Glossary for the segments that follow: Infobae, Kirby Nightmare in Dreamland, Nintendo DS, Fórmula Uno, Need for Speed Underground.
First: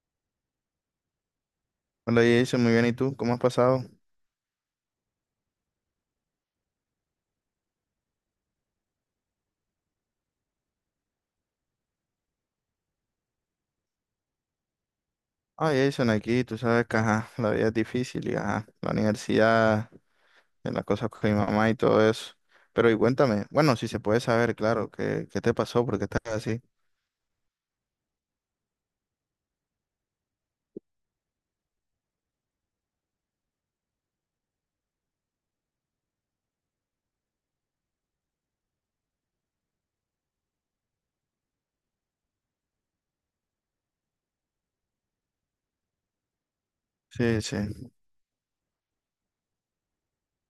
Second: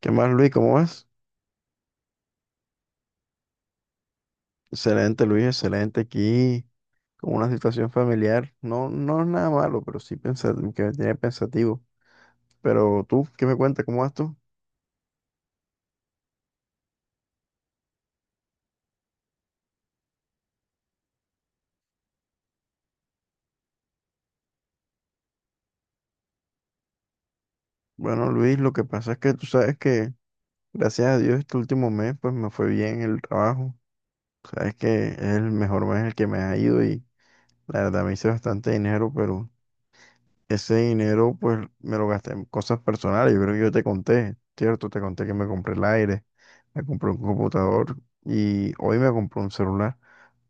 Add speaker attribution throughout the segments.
Speaker 1: ¿Qué más, Luis? ¿Cómo vas?
Speaker 2: Hola Jason, muy bien, ¿y tú? ¿Cómo has pasado?
Speaker 1: Excelente, Luis, excelente aquí, con una situación familiar. No, no es nada malo, pero sí que me tiene pensativo. Pero tú, ¿qué me cuentas? ¿Cómo vas tú?
Speaker 2: Ah, Jason, aquí tú sabes que ajá, la vida es difícil y ajá, la universidad, en las cosas con mi mamá y todo eso. Pero y cuéntame, bueno, si se puede saber, claro, ¿qué te pasó? ¿Por qué estás así?
Speaker 1: Bueno, Luis, lo que pasa es que tú sabes que, gracias a Dios, este último mes, pues me fue bien el trabajo. Sabes que es el mejor mes en el que me ha ido y la verdad me hice bastante dinero, pero ese dinero, pues, me lo gasté en cosas personales. Yo creo que yo te conté, ¿cierto? Te conté que me compré el aire, me compré un
Speaker 2: Sí, sí,
Speaker 1: computador y hoy me compré un celular.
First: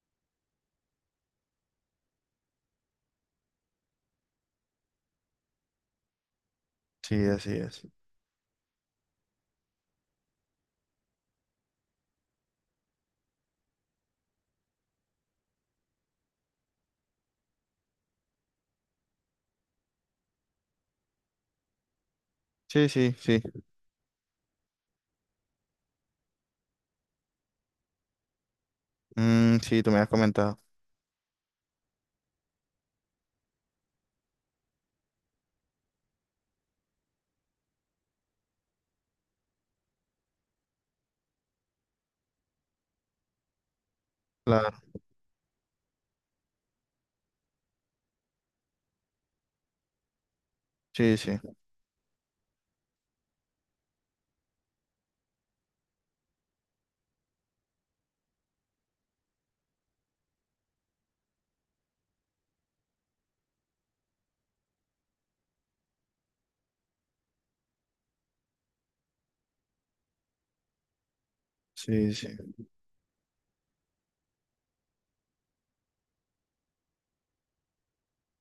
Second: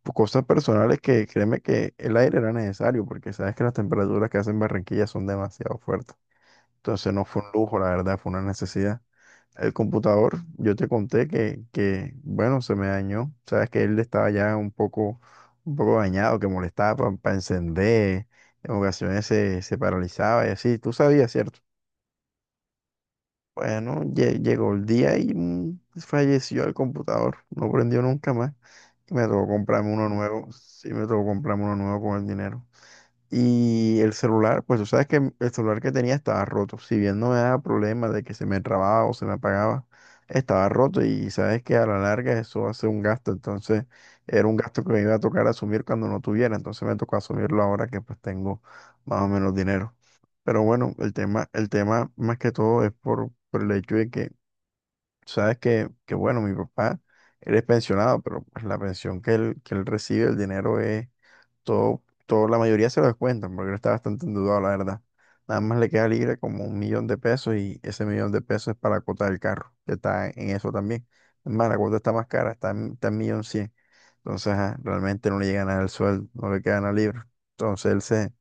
Speaker 1: Pues, cosas personales que créeme que el aire era necesario porque sabes que las temperaturas que hacen Barranquilla son demasiado fuertes. Entonces
Speaker 2: sí,
Speaker 1: no fue un
Speaker 2: así
Speaker 1: lujo, la
Speaker 2: es.
Speaker 1: verdad, fue una necesidad. El computador, yo te conté que, bueno, se me dañó. Sabes que él estaba ya un poco dañado, que molestaba para encender. En ocasiones se paralizaba y así. Tú sabías, ¿cierto?
Speaker 2: Sí, sí, sí.
Speaker 1: Bueno, llegó el día y falleció el computador. No prendió nunca más. Y me tocó
Speaker 2: Mm, sí, tú
Speaker 1: comprarme
Speaker 2: me
Speaker 1: uno
Speaker 2: has
Speaker 1: nuevo.
Speaker 2: comentado.
Speaker 1: Sí, me tocó comprarme uno nuevo con el dinero. Y el celular, pues tú sabes que el celular que tenía estaba roto. Si bien no me daba problema de que se me trababa o se me apagaba, estaba roto y sabes que a la larga eso hace un gasto. Entonces era un
Speaker 2: Claro,
Speaker 1: gasto que me iba a tocar asumir cuando no tuviera. Entonces me tocó asumirlo ahora que pues tengo más o menos dinero. Pero bueno, el
Speaker 2: sí, sí,
Speaker 1: tema, el tema más que todo es por el hecho de que, sabes que bueno, mi papá, él es pensionado, pero pues la pensión que él recibe, el dinero es todo, todo, la mayoría se lo descuentan porque él está bastante endeudado, la verdad. Nada más le queda libre como 1 millón de pesos y ese millón de pesos es para la cuota del carro, que está en eso también. Es más, la cuota está
Speaker 2: sí,
Speaker 1: más
Speaker 2: sí,
Speaker 1: cara, está en, está en millón cien. Entonces, ajá, realmente no le llega nada al sueldo, no le queda nada libre. Entonces, él se,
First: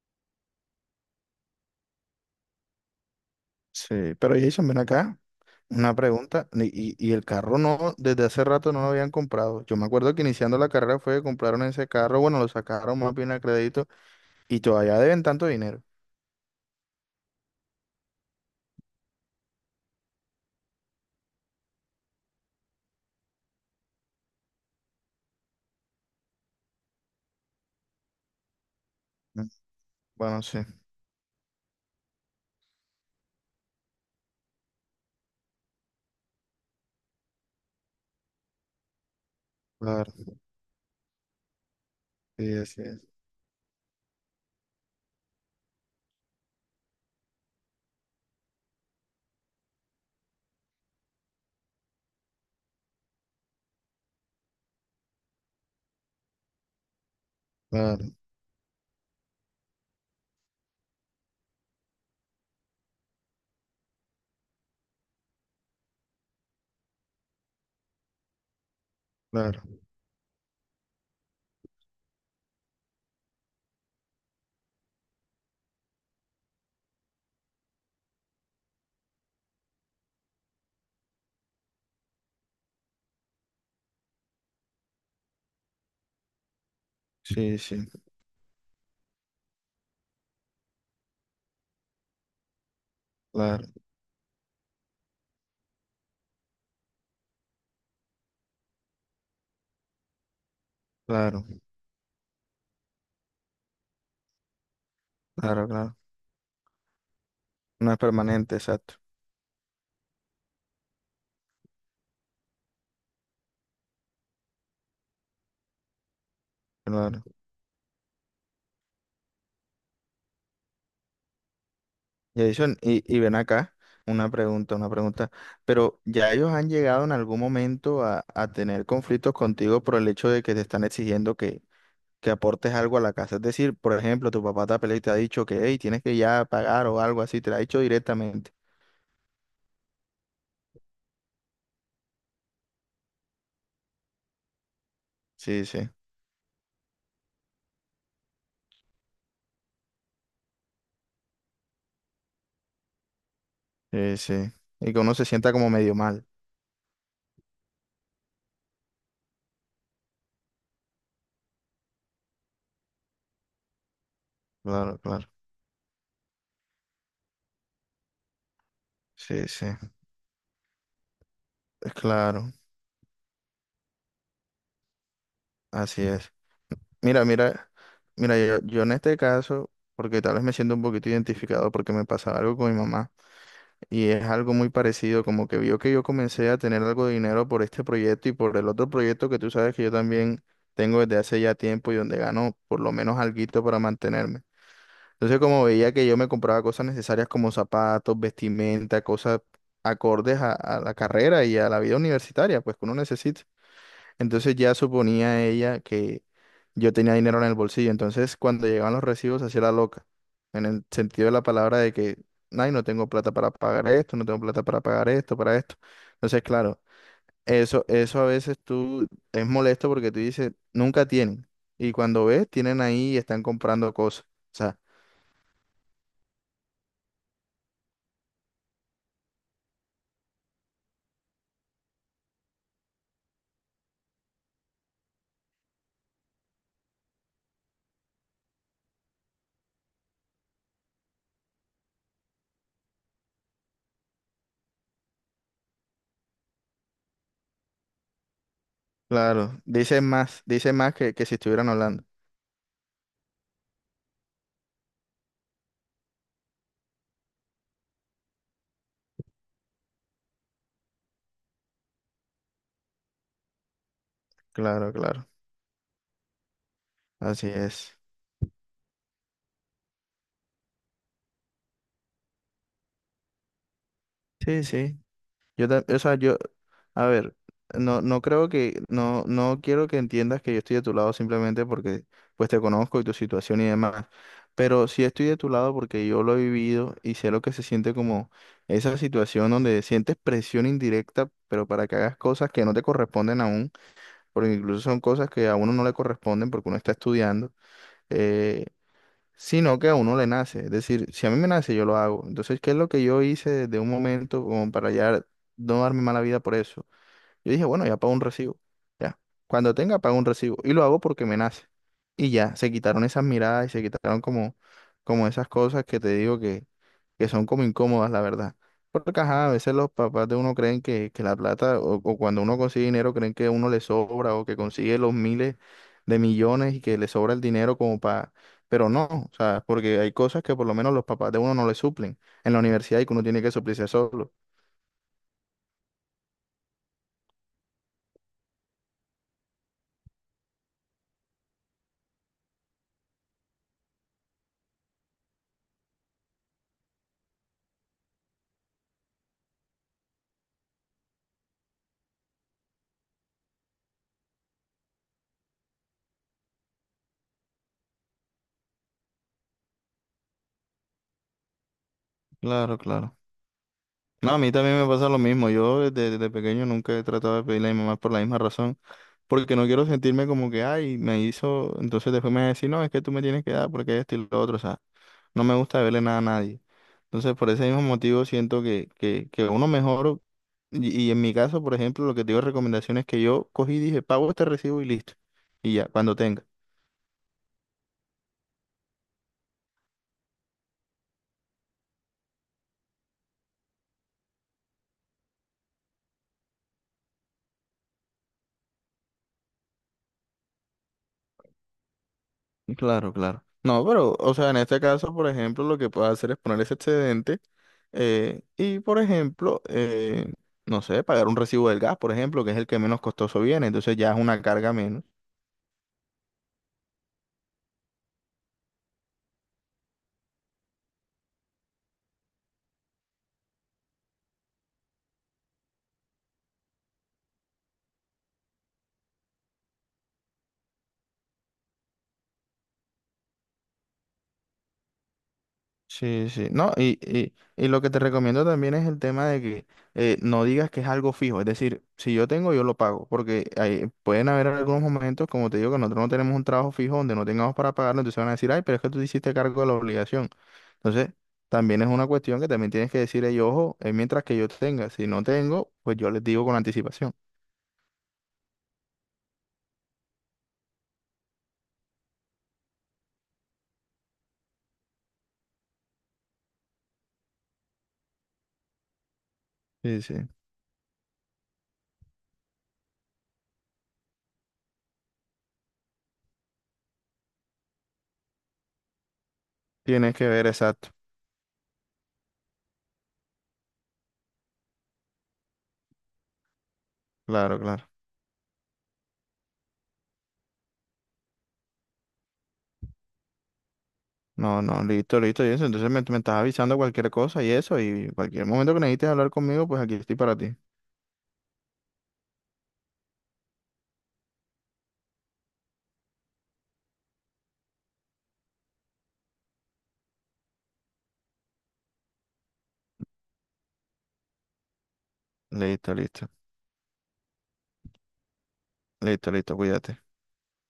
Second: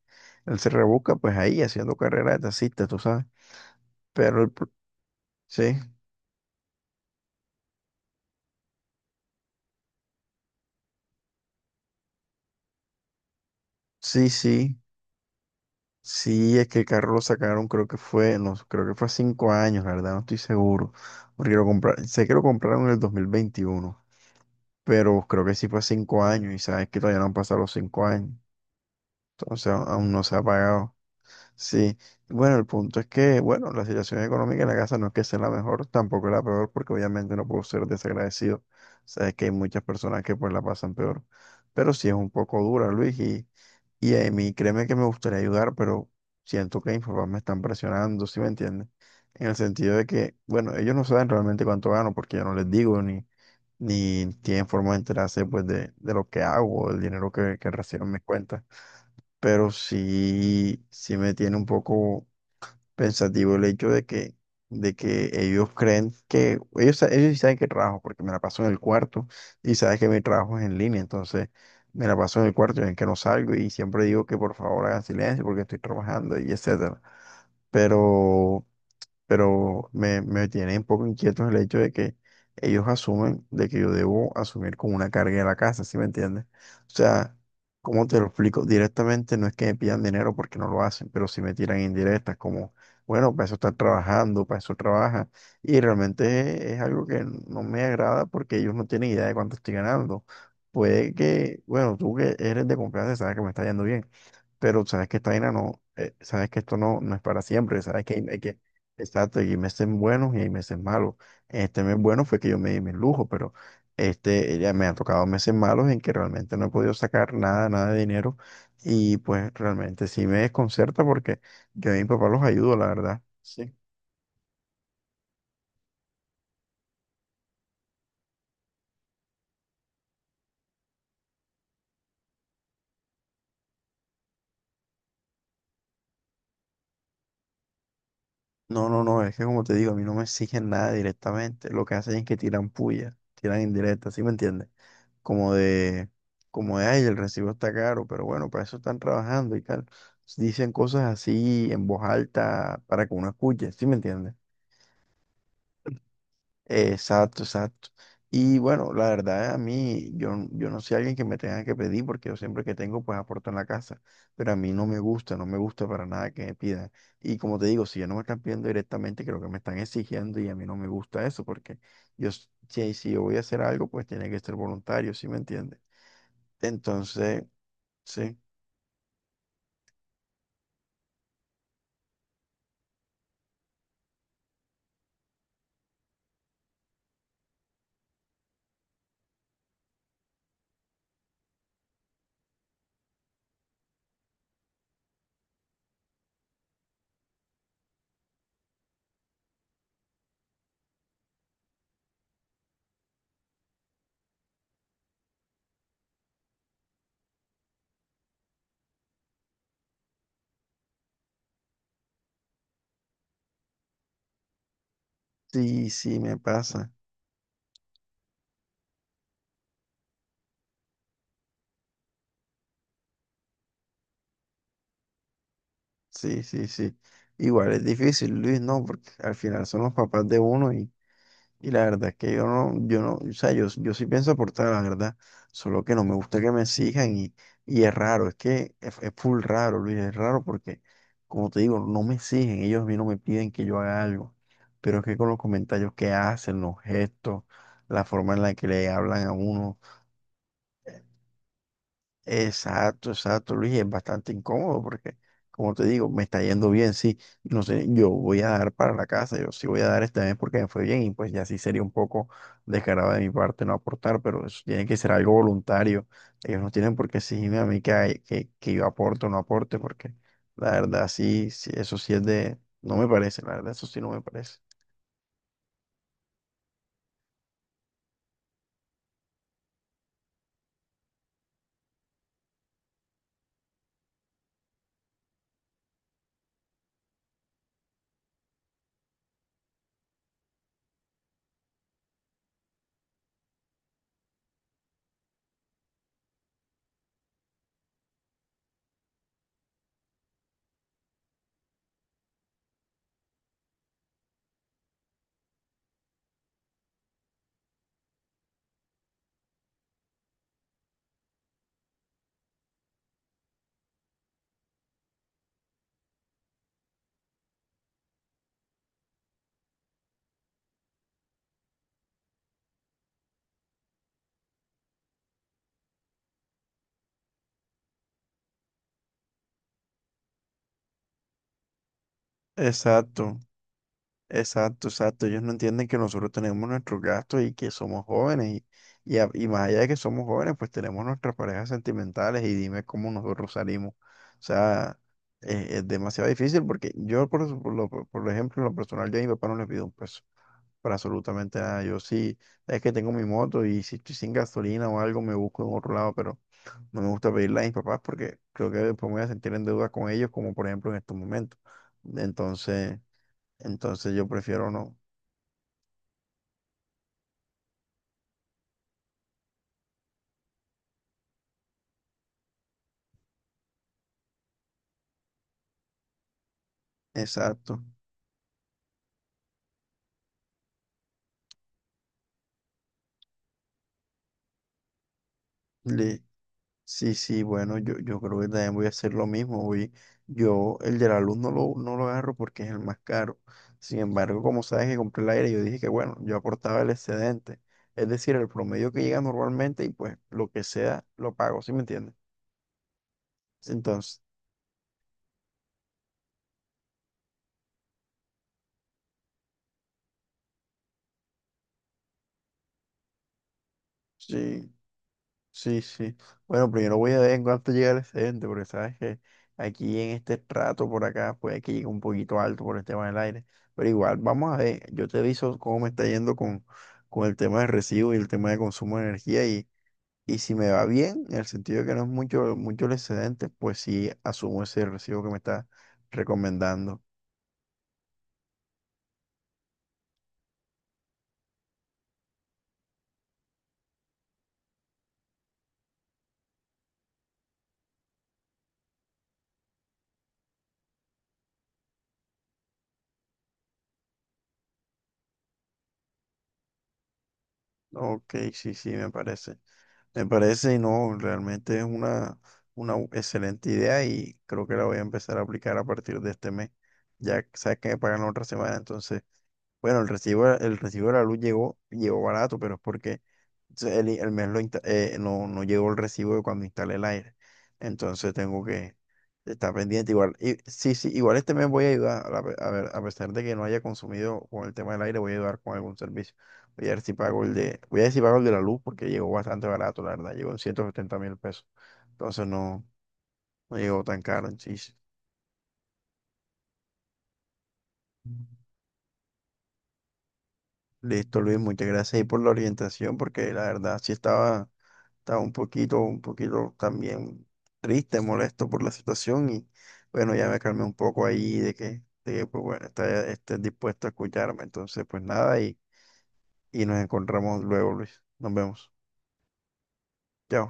Speaker 1: él se rebusca pues ahí haciendo carrera de taxista, tú sabes.
Speaker 2: sí. Pero
Speaker 1: Pero el,
Speaker 2: Jason,
Speaker 1: pro-
Speaker 2: ven acá,
Speaker 1: sí,
Speaker 2: una pregunta. Y el carro no, desde hace rato no lo habían comprado. Yo me acuerdo que iniciando la carrera fue que compraron ese carro, bueno, lo sacaron más bien a crédito.
Speaker 1: sí,
Speaker 2: Y
Speaker 1: sí.
Speaker 2: todavía deben tanto dinero.
Speaker 1: Sí, es que el carro lo sacaron, creo que fue, no, creo que fue hace 5 años, la verdad, no estoy seguro. Porque sé que lo compraron en el 2021, pero creo que sí fue hace 5 años y sabes que todavía no han pasado los 5 años.
Speaker 2: Mm.
Speaker 1: Entonces aún no se
Speaker 2: Bueno,
Speaker 1: ha
Speaker 2: sí,
Speaker 1: pagado. Sí, bueno, el punto es que, bueno, la situación económica en la casa no es que sea la mejor, tampoco es la peor, porque obviamente no puedo ser desagradecido. Sabes que hay muchas
Speaker 2: claro,
Speaker 1: personas que pues la pasan peor, pero sí es un
Speaker 2: sí,
Speaker 1: poco
Speaker 2: así
Speaker 1: dura,
Speaker 2: es.
Speaker 1: Luis, y a mí créeme que me gustaría ayudar, pero siento que Infobae me están presionando, ¿sí me entiendes? En el sentido de que, bueno, ellos no saben realmente cuánto gano, porque yo no les digo, ni tienen forma de enterarse pues de lo que hago, del dinero que recibo en
Speaker 2: Claro,
Speaker 1: mis cuentas. Pero sí, sí me tiene un poco pensativo el hecho de que, ellos creen que, ellos sí saben que trabajo, porque me la paso en el cuarto
Speaker 2: claro,
Speaker 1: y sabes que mi trabajo es en línea, entonces me la paso en el cuarto y ven que no salgo y siempre digo que por favor hagan silencio porque estoy trabajando y etcétera. Pero pero me tiene un poco inquieto el hecho de que ellos asumen de que yo debo asumir como una carga de la casa, ¿sí me entiendes? O sea,
Speaker 2: sí, sí,
Speaker 1: ¿cómo te lo explico? Directamente no es que me pidan dinero porque no lo hacen, pero sí me tiran indirectas como, bueno, para eso
Speaker 2: claro,
Speaker 1: estás trabajando, para eso trabajas. Y realmente es algo que no me agrada porque ellos no tienen idea de cuánto estoy ganando. Puede
Speaker 2: claro,
Speaker 1: que, bueno, tú que eres de confianza sabes que me está yendo bien, pero sabes que esta vaina
Speaker 2: claro,
Speaker 1: no,
Speaker 2: claro.
Speaker 1: sabes que esto no, no es para siempre,
Speaker 2: No es
Speaker 1: sabes que, hay
Speaker 2: permanente,
Speaker 1: que
Speaker 2: exacto,
Speaker 1: Exacto, hay meses buenos y hay meses malos. Este mes bueno fue que yo me di mis lujos, pero ya me han tocado meses malos en que realmente no he podido
Speaker 2: claro.
Speaker 1: sacar nada, nada de dinero y pues realmente sí me desconcerta porque yo a mi papá los ayudo,
Speaker 2: Jason,
Speaker 1: la
Speaker 2: y
Speaker 1: verdad.
Speaker 2: ven
Speaker 1: Sí.
Speaker 2: acá, una pregunta, una pregunta. Pero ¿ya ellos han llegado en algún momento a tener conflictos contigo por el hecho de que te están exigiendo que aportes algo a la casa? Es decir, por ejemplo, tu papá te ha peleado y te ha dicho que, hey, tienes que ya pagar o algo así, te lo ha dicho directamente.
Speaker 1: No, no, no, es que como te digo, a mí no me exigen nada directamente. Lo que hacen es que tiran puya, tiran indirecta, ¿sí me entiendes? Como
Speaker 2: Sí, sí,
Speaker 1: de, como de, ay, el recibo está caro, pero bueno, para eso están trabajando y tal. Dicen cosas así en voz alta para que uno escuche, ¿sí me
Speaker 2: sí, sí.
Speaker 1: entiendes?
Speaker 2: Y que uno se sienta como medio mal.
Speaker 1: Exacto, exacto. Y bueno, la verdad, a mí, yo no soy alguien que me tenga que pedir, porque yo siempre que tengo, pues aporto en la casa. Pero a mí no me
Speaker 2: Claro, claro.
Speaker 1: gusta, no me gusta para nada que me pidan. Y como te digo, si ya no me están pidiendo directamente, creo que
Speaker 2: Sí,
Speaker 1: me
Speaker 2: sí.
Speaker 1: están exigiendo y a mí no me gusta eso, porque yo, s-
Speaker 2: Claro,
Speaker 1: si, si yo voy a hacer algo, pues tiene que ser voluntario, ¿sí me entiendes?
Speaker 2: así es. Mira,
Speaker 1: Entonces,
Speaker 2: mira,
Speaker 1: sí,
Speaker 2: mira, yo en este caso, porque tal vez me siento un poquito identificado porque me pasaba algo con mi mamá y es algo muy parecido, como que vio que yo comencé a tener algo de dinero por este proyecto y por el otro proyecto que tú sabes que yo también tengo desde hace ya tiempo y donde gano por lo menos alguito para mantenerme. Entonces, como veía que yo me compraba cosas necesarias como zapatos, vestimenta, cosas acordes a la carrera y a la vida universitaria, pues que uno necesita. Entonces ya suponía ella que yo tenía dinero en el bolsillo. Entonces cuando llegaban los recibos hacía la loca. En el sentido de la palabra de que, ay, no tengo plata para pagar esto, no tengo plata para pagar esto, para esto.
Speaker 1: sí, sí, me
Speaker 2: Entonces, claro,
Speaker 1: pasa.
Speaker 2: eso a veces tú es molesto porque tú dices, nunca tienen. Y cuando ves, tienen ahí y están comprando cosas. O sea,
Speaker 1: Sí, sí, sí. Igual es difícil, Luis, no, porque al final son los papás de uno. Y la verdad es que yo no, o sea, yo sí pienso aportar, la verdad, solo que no me gusta que me exijan y, es raro, es que es full raro, Luis, es raro porque, como te digo, no me exigen, ellos a mí no me piden que yo haga algo, pero es que con los comentarios que hacen, los gestos, la forma en la que le hablan a
Speaker 2: claro,
Speaker 1: uno,
Speaker 2: dicen más que si estuvieran hablando.
Speaker 1: exacto, exacto, Luis, y es bastante incómodo porque, como te digo, me está yendo bien, sí, no sé, yo voy a dar para la casa, yo sí voy a dar este mes porque me fue bien y pues ya sí sería un poco descarado de mi parte no aportar, pero eso tiene
Speaker 2: Claro,
Speaker 1: que ser
Speaker 2: claro.
Speaker 1: algo voluntario, ellos no tienen por qué
Speaker 2: Así
Speaker 1: exigirme a mí que,
Speaker 2: es.
Speaker 1: que yo aporte o no aporte porque la verdad sí, sí, eso sí es de, no me parece, la verdad eso sí no me parece.
Speaker 2: Sí, sí. Yo, o sea, yo, a ver, no, no creo que, no, no quiero que entiendas que yo estoy de tu lado simplemente porque, pues, te conozco y tu situación y demás, pero sí estoy de tu lado porque yo lo he vivido y sé lo que se siente como esa situación donde sientes presión indirecta, pero para que hagas cosas que no te corresponden aún, porque incluso son cosas que a uno no le corresponden porque uno está estudiando, eh, sino que a uno le nace. Es decir, si a mí me nace, yo lo hago. Entonces, ¿qué es lo que yo hice desde un momento como para ya no darme mala vida por eso? Yo dije, bueno, ya pago un recibo. Ya. Cuando tenga, pago un recibo. Y lo hago porque me nace. Y ya, se quitaron esas miradas y se quitaron como, como esas cosas que te digo que son como incómodas, la verdad. Porque ajá, a veces los papás de uno creen que la plata, o cuando uno consigue dinero, creen que uno le sobra o que consigue los miles de millones y que le sobra el dinero como para... Pero no, o sea, porque hay cosas que por lo menos los papás de uno no le suplen. En la universidad y que uno
Speaker 1: Exacto.
Speaker 2: tiene que suplirse solo.
Speaker 1: Exacto, exacto. Ellos no entienden que nosotros tenemos nuestros gastos y que somos jóvenes. Y más allá de que somos jóvenes, pues tenemos nuestras parejas sentimentales y dime cómo nosotros salimos. O sea, es demasiado difícil porque yo, por, su- por lo, por ejemplo, en lo personal, yo a mi papá no le pido un peso para absolutamente nada. Yo sí, es que tengo mi moto y si estoy sin gasolina o algo, me busco en otro lado, pero no me gusta pedirle a mis papás porque creo que después me voy a sentir en deuda con ellos, como por ejemplo en estos momentos.
Speaker 2: Claro,
Speaker 1: Entonces.
Speaker 2: claro.
Speaker 1: Entonces yo
Speaker 2: No, a mí
Speaker 1: prefiero
Speaker 2: también me
Speaker 1: no.
Speaker 2: pasa lo mismo. Yo desde, desde pequeño nunca he tratado de pedirle a mi mamá por la misma razón, porque no quiero sentirme como que, ay, me hizo, entonces después me va a decir, no, es que tú me tienes que dar porque esto y lo otro, o sea, no me gusta verle nada a nadie. Entonces, por ese mismo
Speaker 1: Exacto.
Speaker 2: motivo siento que, que uno mejor, y en mi caso, por ejemplo, lo que te digo de recomendación es que yo cogí y dije, pago este recibo y listo, y ya, cuando
Speaker 1: Le-
Speaker 2: tenga.
Speaker 1: sí, sí, bueno, yo creo que también voy a hacer lo mismo. Yo el de la luz no lo agarro porque es el más caro. Sin embargo, como sabes que compré el aire, yo dije que bueno, yo aportaba el excedente. Es decir, el promedio que llega normalmente y pues lo que sea, lo pago, ¿sí me entiendes?
Speaker 2: Claro, claro. No, pero,
Speaker 1: Entonces,
Speaker 2: o sea, en este caso, por ejemplo, lo que puedo hacer es poner ese excedente y, por ejemplo, no sé, pagar un recibo del gas, por ejemplo, que es el que menos costoso viene, entonces ya es una
Speaker 1: sí.
Speaker 2: carga menos.
Speaker 1: Sí, sí. Bueno, primero voy a ver en cuánto llega el excedente, porque sabes que aquí en este trato por acá puede que llegue un poquito alto por el tema del aire. Pero igual, vamos a ver. Yo te aviso cómo me está yendo con el tema de recibo y el tema de consumo de energía. Y si me va bien, en el sentido de que no es mucho, mucho el excedente, pues sí asumo ese recibo que me está
Speaker 2: Sí, sí. No, y,
Speaker 1: recomendando.
Speaker 2: y, y lo que te recomiendo también es el tema de que no digas que es algo fijo. Es decir, si yo tengo, yo lo pago. Porque pueden haber algunos momentos, como te digo, que nosotros no tenemos un trabajo fijo donde no tengamos para pagarlo. Entonces van a decir, ay, pero es que tú te hiciste cargo de la obligación. Entonces, también es una cuestión que también tienes que decir, "Ey, ojo, es mientras que yo tenga. Si no tengo, pues yo les digo con anticipación."
Speaker 1: Ok, sí, sí, me parece. Me parece y no, realmente es una, una excelente idea y creo que la voy a empezar a aplicar a partir de este mes. Sabes que me pagan la otra semana, entonces, bueno,
Speaker 2: Sí,
Speaker 1: el
Speaker 2: sí.
Speaker 1: recibo, el recibo de la luz llegó barato, pero es porque entonces, el mes no, no llegó el recibo de cuando instalé el aire. Entonces tengo que estar pendiente.
Speaker 2: Tienes que
Speaker 1: Igual,
Speaker 2: ver, exacto.
Speaker 1: sí, sí, igual este mes voy a ayudar. A ver, a pesar de que no haya consumido con el tema del aire, voy a ayudar con algún servicio.
Speaker 2: Claro, claro.
Speaker 1: Voy a ver si pago el de la luz porque llegó bastante barato, la verdad. Llegó en 170.000 pesos. Entonces no, no llegó tan caro.
Speaker 2: No,
Speaker 1: Sí,
Speaker 2: no,
Speaker 1: sí.
Speaker 2: listo, listo, y eso. Entonces me estás avisando cualquier cosa y eso, y cualquier momento que necesites hablar conmigo, pues aquí estoy para ti.
Speaker 1: Listo, Luis, muchas gracias ahí por la orientación porque la verdad sí estaba. Estaba un poquito también triste, molesto por la situación y bueno, ya me calmé un poco ahí de que, pues bueno, esté dispuesto a escucharme. Entonces, pues nada, y,
Speaker 2: Listo, listo,
Speaker 1: y nos encontramos luego, Luis. Nos vemos.
Speaker 2: listo, listo, cuídate.
Speaker 1: Chao.